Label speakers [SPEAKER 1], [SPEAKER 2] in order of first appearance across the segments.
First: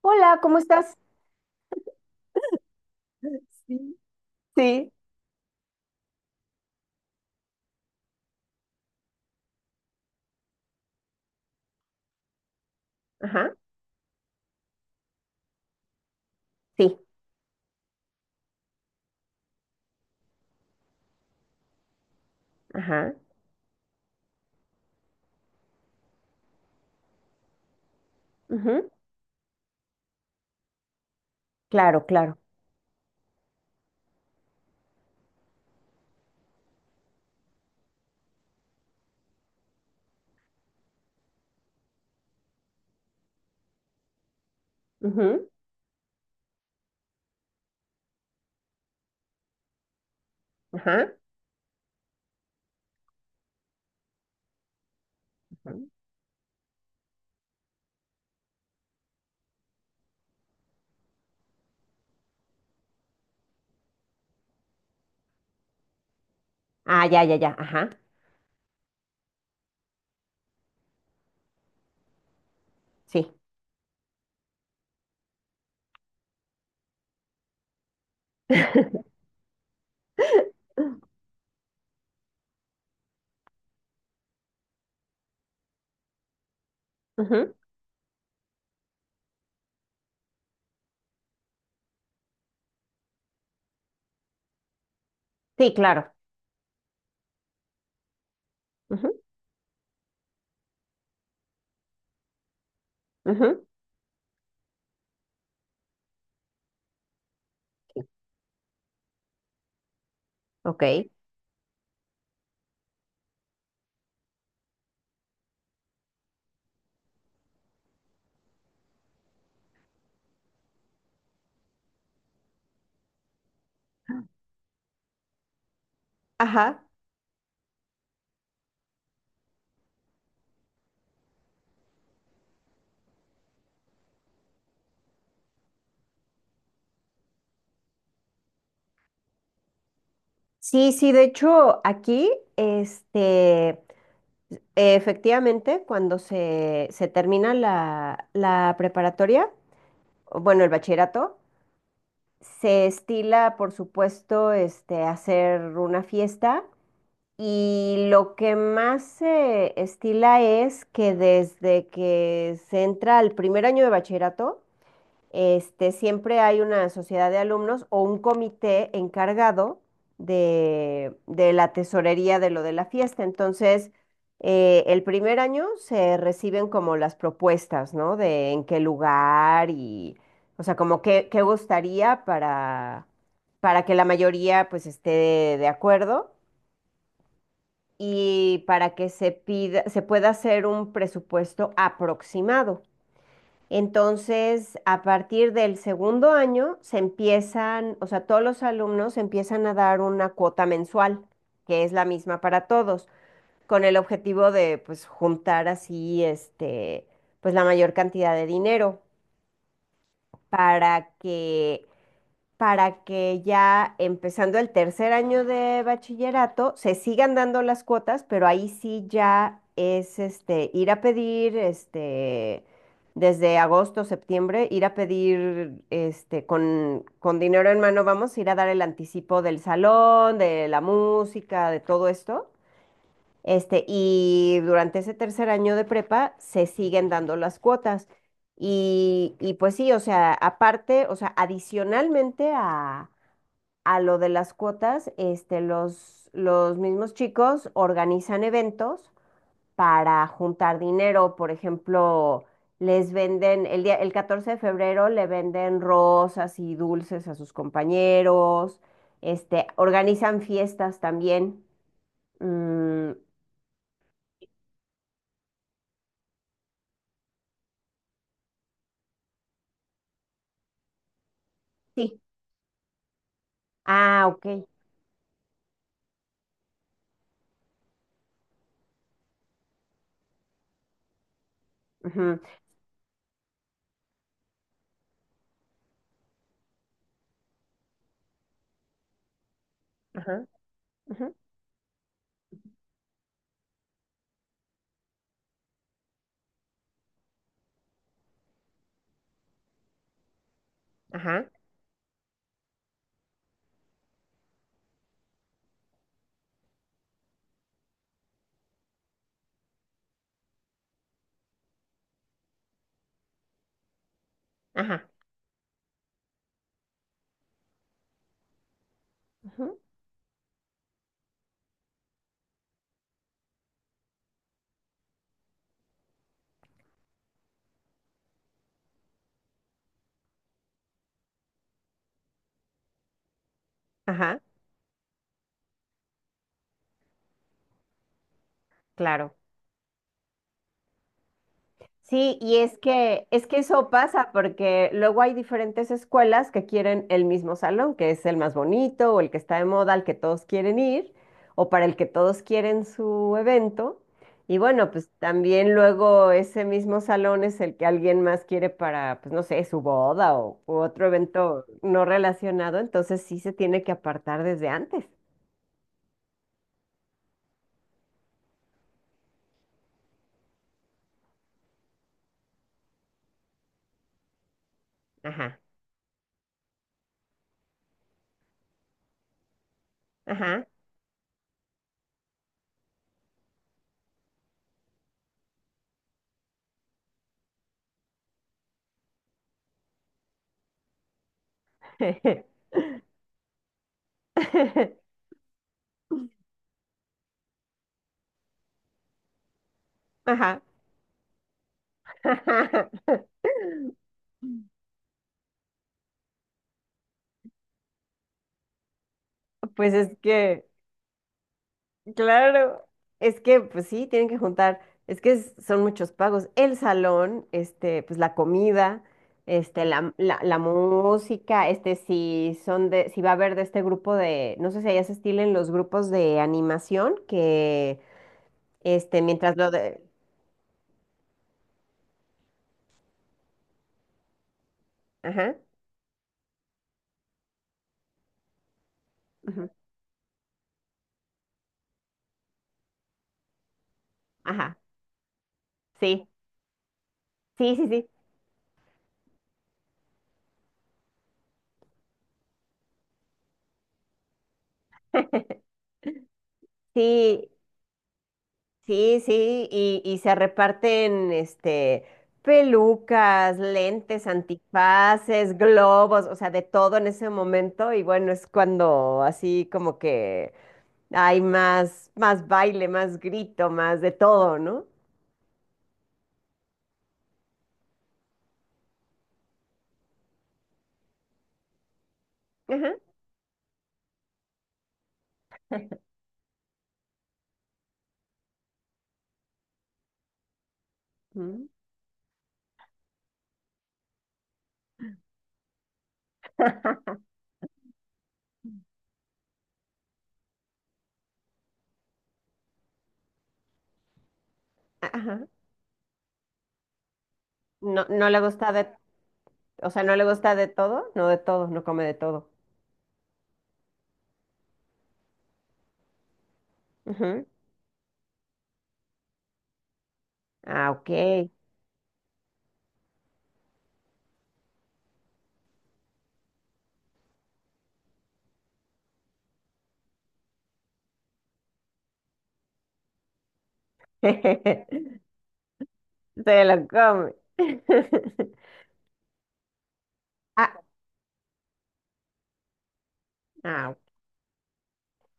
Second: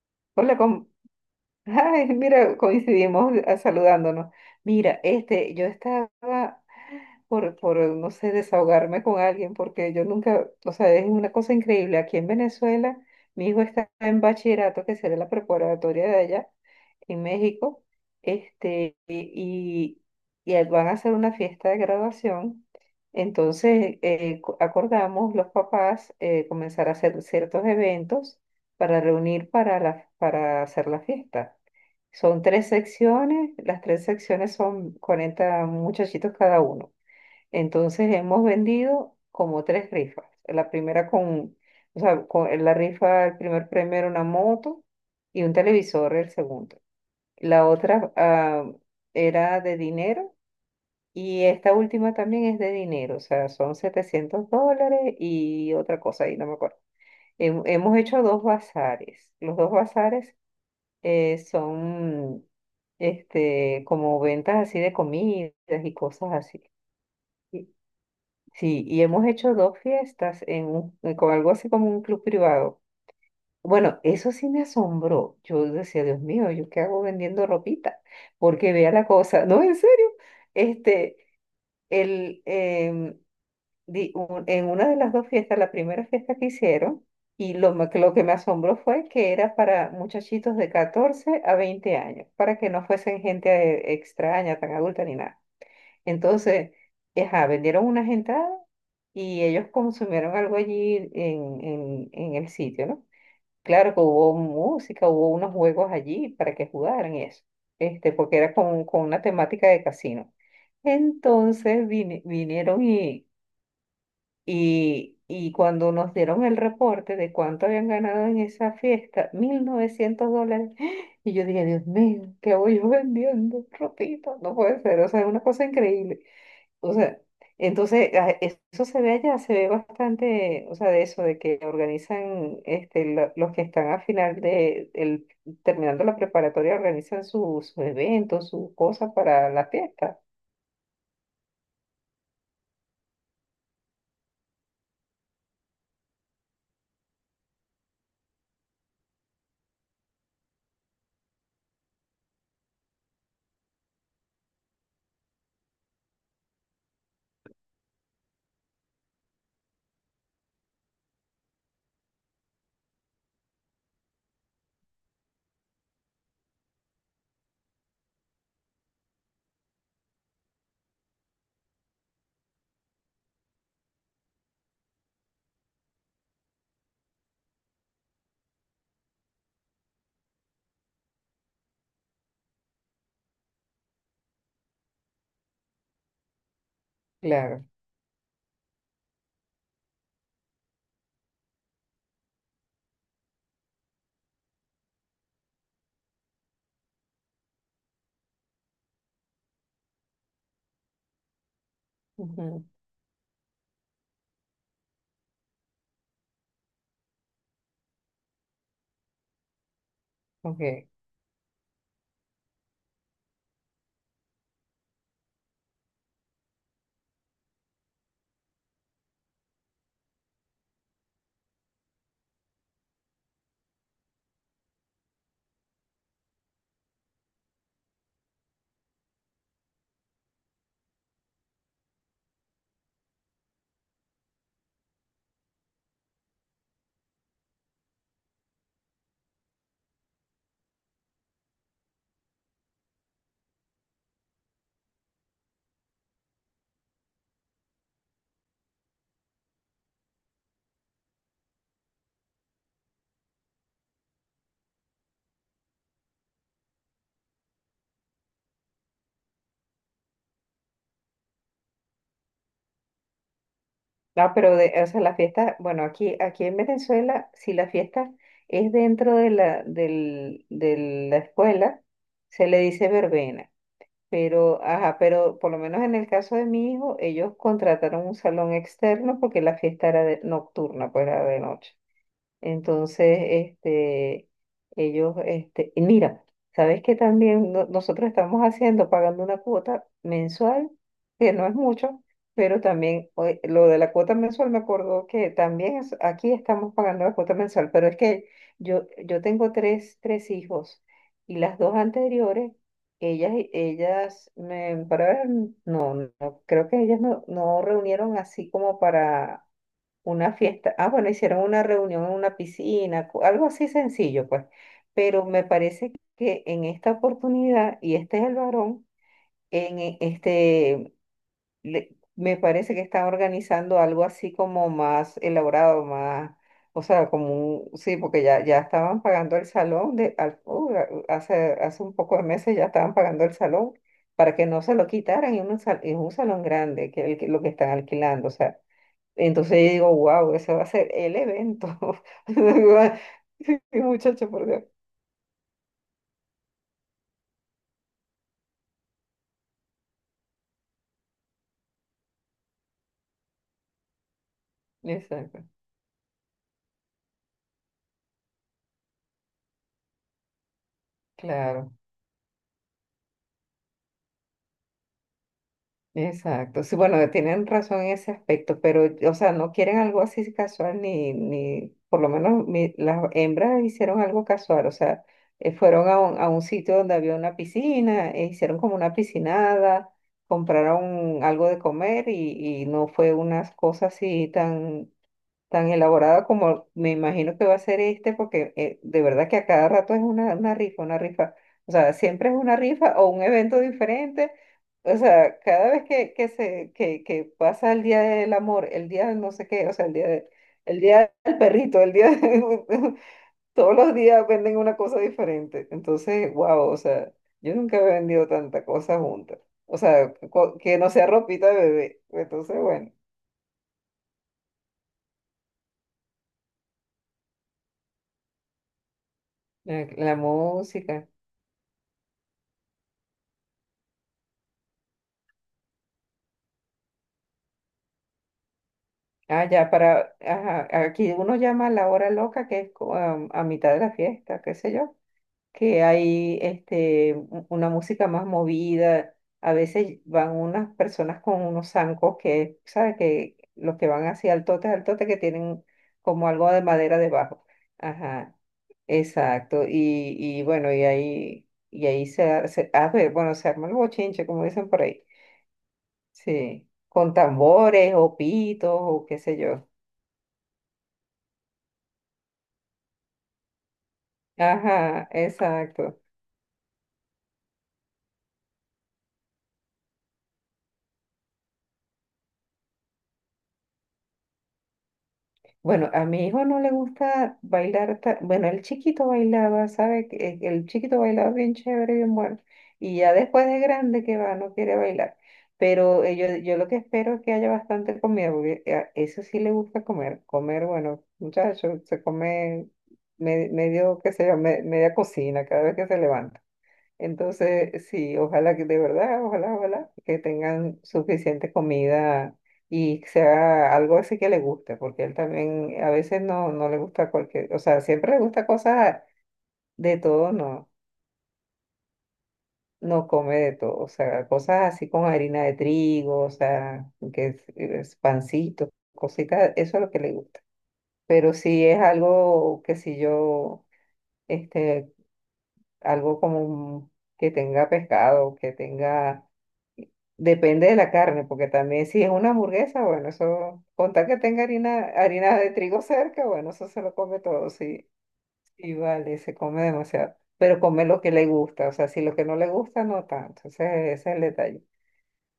[SPEAKER 1] Hola,
[SPEAKER 2] Hola,
[SPEAKER 1] ¿cómo estás?
[SPEAKER 2] ay, mira, coincidimos
[SPEAKER 1] Sí.
[SPEAKER 2] saludándonos.
[SPEAKER 1] Sí.
[SPEAKER 2] Mira, este, yo estaba no sé, desahogarme con alguien, porque yo nunca, o sea, es una cosa increíble. Aquí en Venezuela, mi
[SPEAKER 1] Ajá.
[SPEAKER 2] hijo está en bachillerato, que será la preparatoria de allá,
[SPEAKER 1] Sí.
[SPEAKER 2] en México, este, y van a hacer una fiesta de graduación.
[SPEAKER 1] Ajá.
[SPEAKER 2] Entonces, acordamos los papás comenzar a hacer ciertos eventos
[SPEAKER 1] Ujú.
[SPEAKER 2] para reunir para, la, para hacer la fiesta.
[SPEAKER 1] Claro, claro.
[SPEAKER 2] Son tres secciones, las tres secciones son 40 muchachitos cada uno. Entonces, hemos vendido como tres rifas. La primera con, o sea, con la rifa, el primer premio era una moto y
[SPEAKER 1] Ujú.
[SPEAKER 2] un televisor el segundo. La otra era de dinero,
[SPEAKER 1] Ajá.
[SPEAKER 2] y esta última también es de dinero, o sea, son $700
[SPEAKER 1] Ajá.
[SPEAKER 2] y otra cosa, ahí no me acuerdo. Hemos hecho dos bazares. Los dos bazares son este, como ventas así de comidas y cosas así.
[SPEAKER 1] Ah, ya, ya, ya.
[SPEAKER 2] Y-
[SPEAKER 1] Ajá.
[SPEAKER 2] Sí, y hemos hecho dos fiestas en con algo así como un club privado.
[SPEAKER 1] Sí.
[SPEAKER 2] Bueno, eso sí me asombró. Yo decía, Dios mío, ¿yo qué hago vendiendo ropita? Porque vea la cosa, no, en serio. Este, el, em, di- un- en una de las dos fiestas, la primera fiesta que hicieron,
[SPEAKER 1] Ujú.
[SPEAKER 2] que lo que me asombró fue que era para muchachitos de 14 a 20 años, para que no fuesen gente extraña, tan adulta ni nada.
[SPEAKER 1] Sí, claro.
[SPEAKER 2] Entonces, ajá, vendieron una gentada y ellos consumieron algo allí en, en el sitio, ¿no?
[SPEAKER 1] Ujú. Ujú.
[SPEAKER 2] Claro que hubo música, hubo unos juegos allí para que jugaran y eso, este, porque era con una temática de casino.
[SPEAKER 1] Ok.
[SPEAKER 2] Entonces vinieron y, y cuando nos dieron el reporte de cuánto habían ganado en esa fiesta, $1,900, y yo dije, Dios mío, ¿qué voy yo vendiendo? Ropita, no puede ser, o sea, es una cosa increíble.
[SPEAKER 1] Ajá.
[SPEAKER 2] O sea, entonces eso se ve allá, se ve bastante, o sea, de eso, de que organizan, este, los que están al final de, el, terminando la preparatoria, organizan sus eventos, sus cosas para la fiesta.
[SPEAKER 1] Sí, sí, de hecho, aquí, efectivamente, cuando se termina la preparatoria, o bueno, el bachillerato, se estila, por supuesto, este, hacer una fiesta. Y lo que más se estila es que desde que se entra al primer año de bachillerato, este, siempre hay una sociedad de alumnos o un comité encargado de la tesorería de lo de la fiesta. Entonces, el primer año se reciben como las propuestas, ¿no? De en qué lugar y, o sea, qué gustaría para que la mayoría pues esté de acuerdo
[SPEAKER 2] Claro.
[SPEAKER 1] y para que se pida, se pueda hacer un presupuesto aproximado. Entonces, a partir del segundo año se empiezan, o sea, todos los alumnos empiezan a dar una cuota mensual, que es la misma
[SPEAKER 2] Ujú,
[SPEAKER 1] para todos, con el objetivo de pues juntar así este pues la mayor cantidad de dinero
[SPEAKER 2] ok.
[SPEAKER 1] para que para que ya empezando el tercer año de bachillerato se sigan dando las cuotas, pero ahí sí ya es este ir a pedir este desde agosto, septiembre, ir a pedir este con dinero en mano, vamos, ir a dar el anticipo del salón, de la música, de todo esto. Este, y durante ese tercer año de prepa se siguen dando las cuotas. Y pues sí, o sea, aparte, o sea, adicionalmente a lo de las cuotas, este, los mismos chicos organizan eventos para juntar dinero. Por ejemplo, les venden, el 14 de febrero le venden rosas y dulces a sus compañeros. Este, organizan fiestas también. Mm,
[SPEAKER 2] No, pero de, o sea, la fiesta, bueno, aquí, aquí en Venezuela, si la fiesta es dentro de la, del, de la escuela,
[SPEAKER 1] sí.
[SPEAKER 2] se le dice verbena.
[SPEAKER 1] Ah,
[SPEAKER 2] Pero,
[SPEAKER 1] ok.
[SPEAKER 2] ajá, pero por lo menos en el caso de mi hijo, ellos contrataron un salón externo porque la fiesta era nocturna, pues era de noche.
[SPEAKER 1] Ujú.
[SPEAKER 2] Entonces, este, ellos, este, y mira, ¿sabes que también nosotros estamos haciendo, pagando una cuota
[SPEAKER 1] Ajá.
[SPEAKER 2] mensual, que
[SPEAKER 1] Ujú.
[SPEAKER 2] no es mucho, pero también oye, lo de la cuota mensual me acordó que también aquí estamos pagando la cuota mensual, pero es que yo tengo tres hijos y
[SPEAKER 1] Ajá.
[SPEAKER 2] las dos anteriores, ellas, me, para ver, no, no, creo que ellas no reunieron así como para una fiesta. Ah, bueno, hicieron una reunión en una piscina, algo así sencillo, pues.
[SPEAKER 1] Ajá.
[SPEAKER 2] Pero me parece que en esta oportunidad, y este es el varón,
[SPEAKER 1] Ujú.
[SPEAKER 2] en este, me parece que está organizando algo así como más elaborado, más, o sea, como un, sí, porque ya, ya estaban pagando el salón de, hace, hace un poco de meses ya estaban pagando el salón para
[SPEAKER 1] Ajá,
[SPEAKER 2] que no se lo quitaran, y un es un salón grande, que, lo que están alquilando, o sea.
[SPEAKER 1] claro.
[SPEAKER 2] Entonces yo digo, wow, ese va a ser el evento.
[SPEAKER 1] Sí, y es
[SPEAKER 2] Sí,
[SPEAKER 1] que eso pasa
[SPEAKER 2] muchacho, por Dios.
[SPEAKER 1] porque luego hay diferentes escuelas que quieren el mismo salón, que es el más bonito o el que está de moda, al que todos quieren ir o para el que todos quieren su evento. Y bueno, pues
[SPEAKER 2] Exacto,
[SPEAKER 1] también luego ese mismo salón es el que alguien más quiere para, pues no sé, su boda o u otro evento
[SPEAKER 2] claro,
[SPEAKER 1] no relacionado, entonces sí se tiene que apartar desde antes.
[SPEAKER 2] exacto. Sí, bueno, tienen razón en ese aspecto, pero, o sea, no quieren algo así casual, ni, ni, por lo menos las hembras hicieron algo casual, o sea,
[SPEAKER 1] Ajá,
[SPEAKER 2] fueron a un sitio donde había una piscina, e hicieron como una piscinada,
[SPEAKER 1] ajá.
[SPEAKER 2] compraron algo de comer y no fue una cosa así tan tan elaborada como me imagino que va a ser este, porque de verdad que a cada rato es una rifa, una rifa. O sea, siempre es una rifa o un evento diferente. O sea, cada vez que pasa el día del amor, el día del no sé qué, o sea, el día
[SPEAKER 1] Ajá.
[SPEAKER 2] el día del perrito, el día de- todos los días venden una cosa diferente. Entonces, wow, o sea, yo nunca he vendido tanta cosa junta. O
[SPEAKER 1] Pues
[SPEAKER 2] sea,
[SPEAKER 1] es que
[SPEAKER 2] que no sea ropita de bebé. Entonces,
[SPEAKER 1] claro,
[SPEAKER 2] bueno,
[SPEAKER 1] es que pues sí, tienen que juntar, es que son muchos pagos, el salón, este, pues la comida, este,
[SPEAKER 2] la la
[SPEAKER 1] la
[SPEAKER 2] música.
[SPEAKER 1] música, este, si son de, si va a haber de este grupo de, no sé si allá se estilen los grupos de animación que, este,
[SPEAKER 2] Ah,
[SPEAKER 1] mientras lo
[SPEAKER 2] ya,
[SPEAKER 1] de,
[SPEAKER 2] para, ajá, aquí uno llama a la hora loca, que es a mitad de la fiesta, qué sé yo,
[SPEAKER 1] ajá,
[SPEAKER 2] que hay este, una música más movida, a
[SPEAKER 1] ujú,
[SPEAKER 2] veces van unas personas con unos zancos que, ¿sabes? Que los que van hacia el tote,
[SPEAKER 1] ajá,
[SPEAKER 2] al tote, que tienen
[SPEAKER 1] sí,
[SPEAKER 2] como algo de madera debajo.
[SPEAKER 1] sí, sí, sí,
[SPEAKER 2] Ajá, exacto, y bueno, y ahí a ver, bueno, se arma el bochinche, como dicen por ahí, sí, con
[SPEAKER 1] sí.
[SPEAKER 2] tambores o pitos o qué
[SPEAKER 1] Sí,
[SPEAKER 2] sé yo.
[SPEAKER 1] sí, y se reparten este pelucas, lentes,
[SPEAKER 2] Ajá,
[SPEAKER 1] antifaces,
[SPEAKER 2] exacto.
[SPEAKER 1] globos, o sea, de todo en ese momento. Y bueno, es cuando así como que hay más, más baile, más grito, más de todo, ¿no?
[SPEAKER 2] Bueno, a mi hijo no le gusta bailar, bueno, el chiquito bailaba, ¿sabe? Que el chiquito bailaba bien chévere, bien bueno.
[SPEAKER 1] Ajá.
[SPEAKER 2] Y ya después de grande que va, no quiere bailar. Pero yo, yo lo que espero es que haya bastante comida, porque eso sí le gusta comer. Comer, bueno,
[SPEAKER 1] Mm.
[SPEAKER 2] muchachos, se come medio, qué sé yo, media cocina cada vez que se levanta. Entonces, sí, ojalá que de verdad, ojalá, ojalá que tengan suficiente comida y que sea algo así que le guste, porque él
[SPEAKER 1] Ajá.
[SPEAKER 2] también a veces no, no le gusta cualquier, o sea,
[SPEAKER 1] No,
[SPEAKER 2] siempre le
[SPEAKER 1] no le
[SPEAKER 2] gusta
[SPEAKER 1] gusta de,
[SPEAKER 2] cosas
[SPEAKER 1] o
[SPEAKER 2] de
[SPEAKER 1] sea, no le
[SPEAKER 2] todo,
[SPEAKER 1] gusta
[SPEAKER 2] no,
[SPEAKER 1] de todo, no come de todo.
[SPEAKER 2] no come de todo, o sea, cosas así con harina de trigo, o sea, que es,
[SPEAKER 1] Ujú.
[SPEAKER 2] es pancito, cositas, eso es lo que le gusta.
[SPEAKER 1] Ah, ok.
[SPEAKER 2] Pero si es algo que si yo, este, algo como un- que tenga pescado, que tenga depende de la carne, porque también si es una hamburguesa, bueno, eso, contar que tenga harina,
[SPEAKER 1] Se
[SPEAKER 2] harina de trigo cerca, bueno, eso se
[SPEAKER 1] lo
[SPEAKER 2] lo come
[SPEAKER 1] come.
[SPEAKER 2] todo, sí, sí, vale, se come demasiado, pero
[SPEAKER 1] Ah,
[SPEAKER 2] come lo que le gusta, o sea, si lo que no le gusta, no tanto, ese,
[SPEAKER 1] ah.
[SPEAKER 2] ese es el detalle.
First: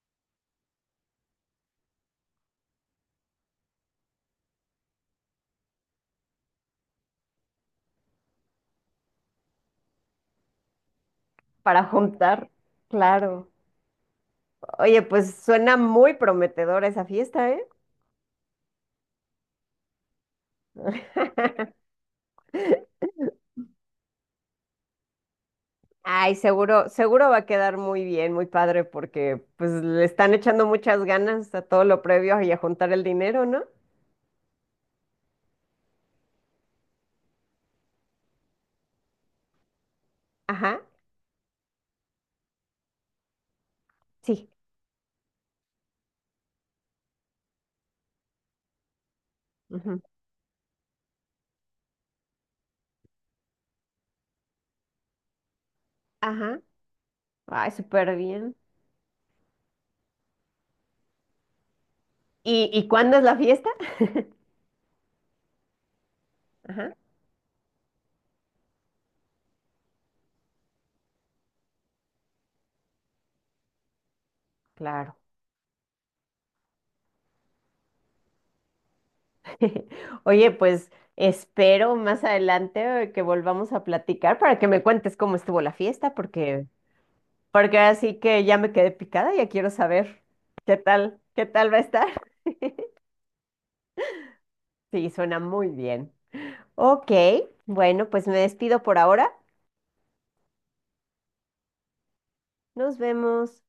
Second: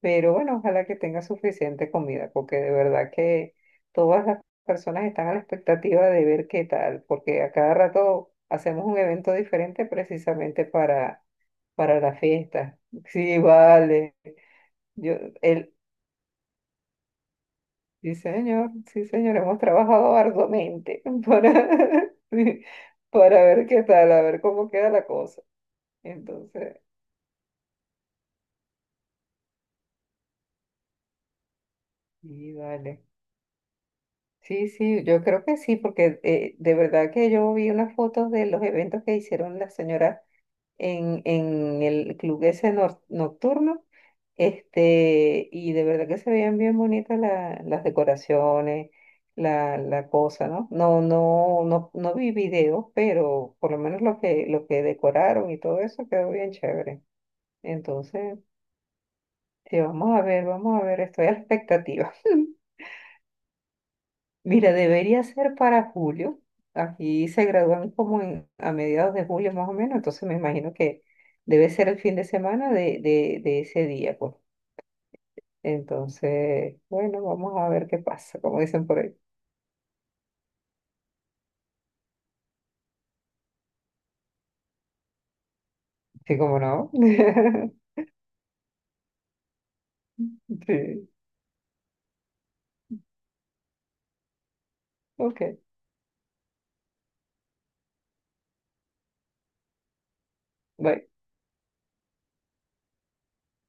[SPEAKER 2] Pero bueno, ojalá que tenga suficiente comida, porque de verdad que todas las personas están a la expectativa de ver qué tal, porque a cada rato hacemos un evento diferente precisamente
[SPEAKER 1] Para
[SPEAKER 2] para la
[SPEAKER 1] juntar,
[SPEAKER 2] fiesta. Sí,
[SPEAKER 1] claro.
[SPEAKER 2] vale.
[SPEAKER 1] Oye,
[SPEAKER 2] Yo,
[SPEAKER 1] pues
[SPEAKER 2] el,
[SPEAKER 1] suena muy prometedora esa fiesta, ¿eh?
[SPEAKER 2] sí, señor, sí, señor, hemos trabajado arduamente para, sí, para ver qué tal, a ver cómo queda la cosa.
[SPEAKER 1] Ay,
[SPEAKER 2] Entonces,
[SPEAKER 1] seguro, seguro va a quedar muy bien, muy padre, porque pues le están echando muchas ganas a todo lo previo y
[SPEAKER 2] sí
[SPEAKER 1] a juntar
[SPEAKER 2] vale.
[SPEAKER 1] el dinero, ¿no?
[SPEAKER 2] Sí, sí, yo creo que sí, porque de verdad que yo vi unas fotos de los eventos que hicieron las señoras
[SPEAKER 1] Ajá,
[SPEAKER 2] en el club ese nocturno,
[SPEAKER 1] sí.
[SPEAKER 2] este, y de verdad que se veían bien bonitas las decoraciones, la,
[SPEAKER 1] Ujú.
[SPEAKER 2] la cosa, ¿no? No vi videos, pero por lo menos lo que decoraron y todo eso quedó bien
[SPEAKER 1] Ajá.
[SPEAKER 2] chévere.
[SPEAKER 1] Ay, súper
[SPEAKER 2] Entonces,
[SPEAKER 1] bien.
[SPEAKER 2] sí, vamos a ver, estoy a la expectativa.
[SPEAKER 1] Y cuándo es la fiesta?
[SPEAKER 2] Mira, debería ser para julio.
[SPEAKER 1] Ajá,
[SPEAKER 2] Aquí se gradúan como a mediados de julio más o menos, entonces me imagino que debe ser el fin de semana de ese día, pues.
[SPEAKER 1] claro.
[SPEAKER 2] Entonces, bueno, vamos a ver qué pasa, como dicen por ahí.
[SPEAKER 1] Oye, pues espero más adelante que volvamos a platicar para que me cuentes cómo estuvo la fiesta,
[SPEAKER 2] Sí, como
[SPEAKER 1] porque
[SPEAKER 2] no.
[SPEAKER 1] porque así que ya me quedé picada, ya quiero saber
[SPEAKER 2] Sí,
[SPEAKER 1] qué tal va a estar. Sí, suena
[SPEAKER 2] ok.
[SPEAKER 1] muy bien. Ok, bueno, pues me despido por ahora.
[SPEAKER 2] Bye.
[SPEAKER 1] Nos vemos.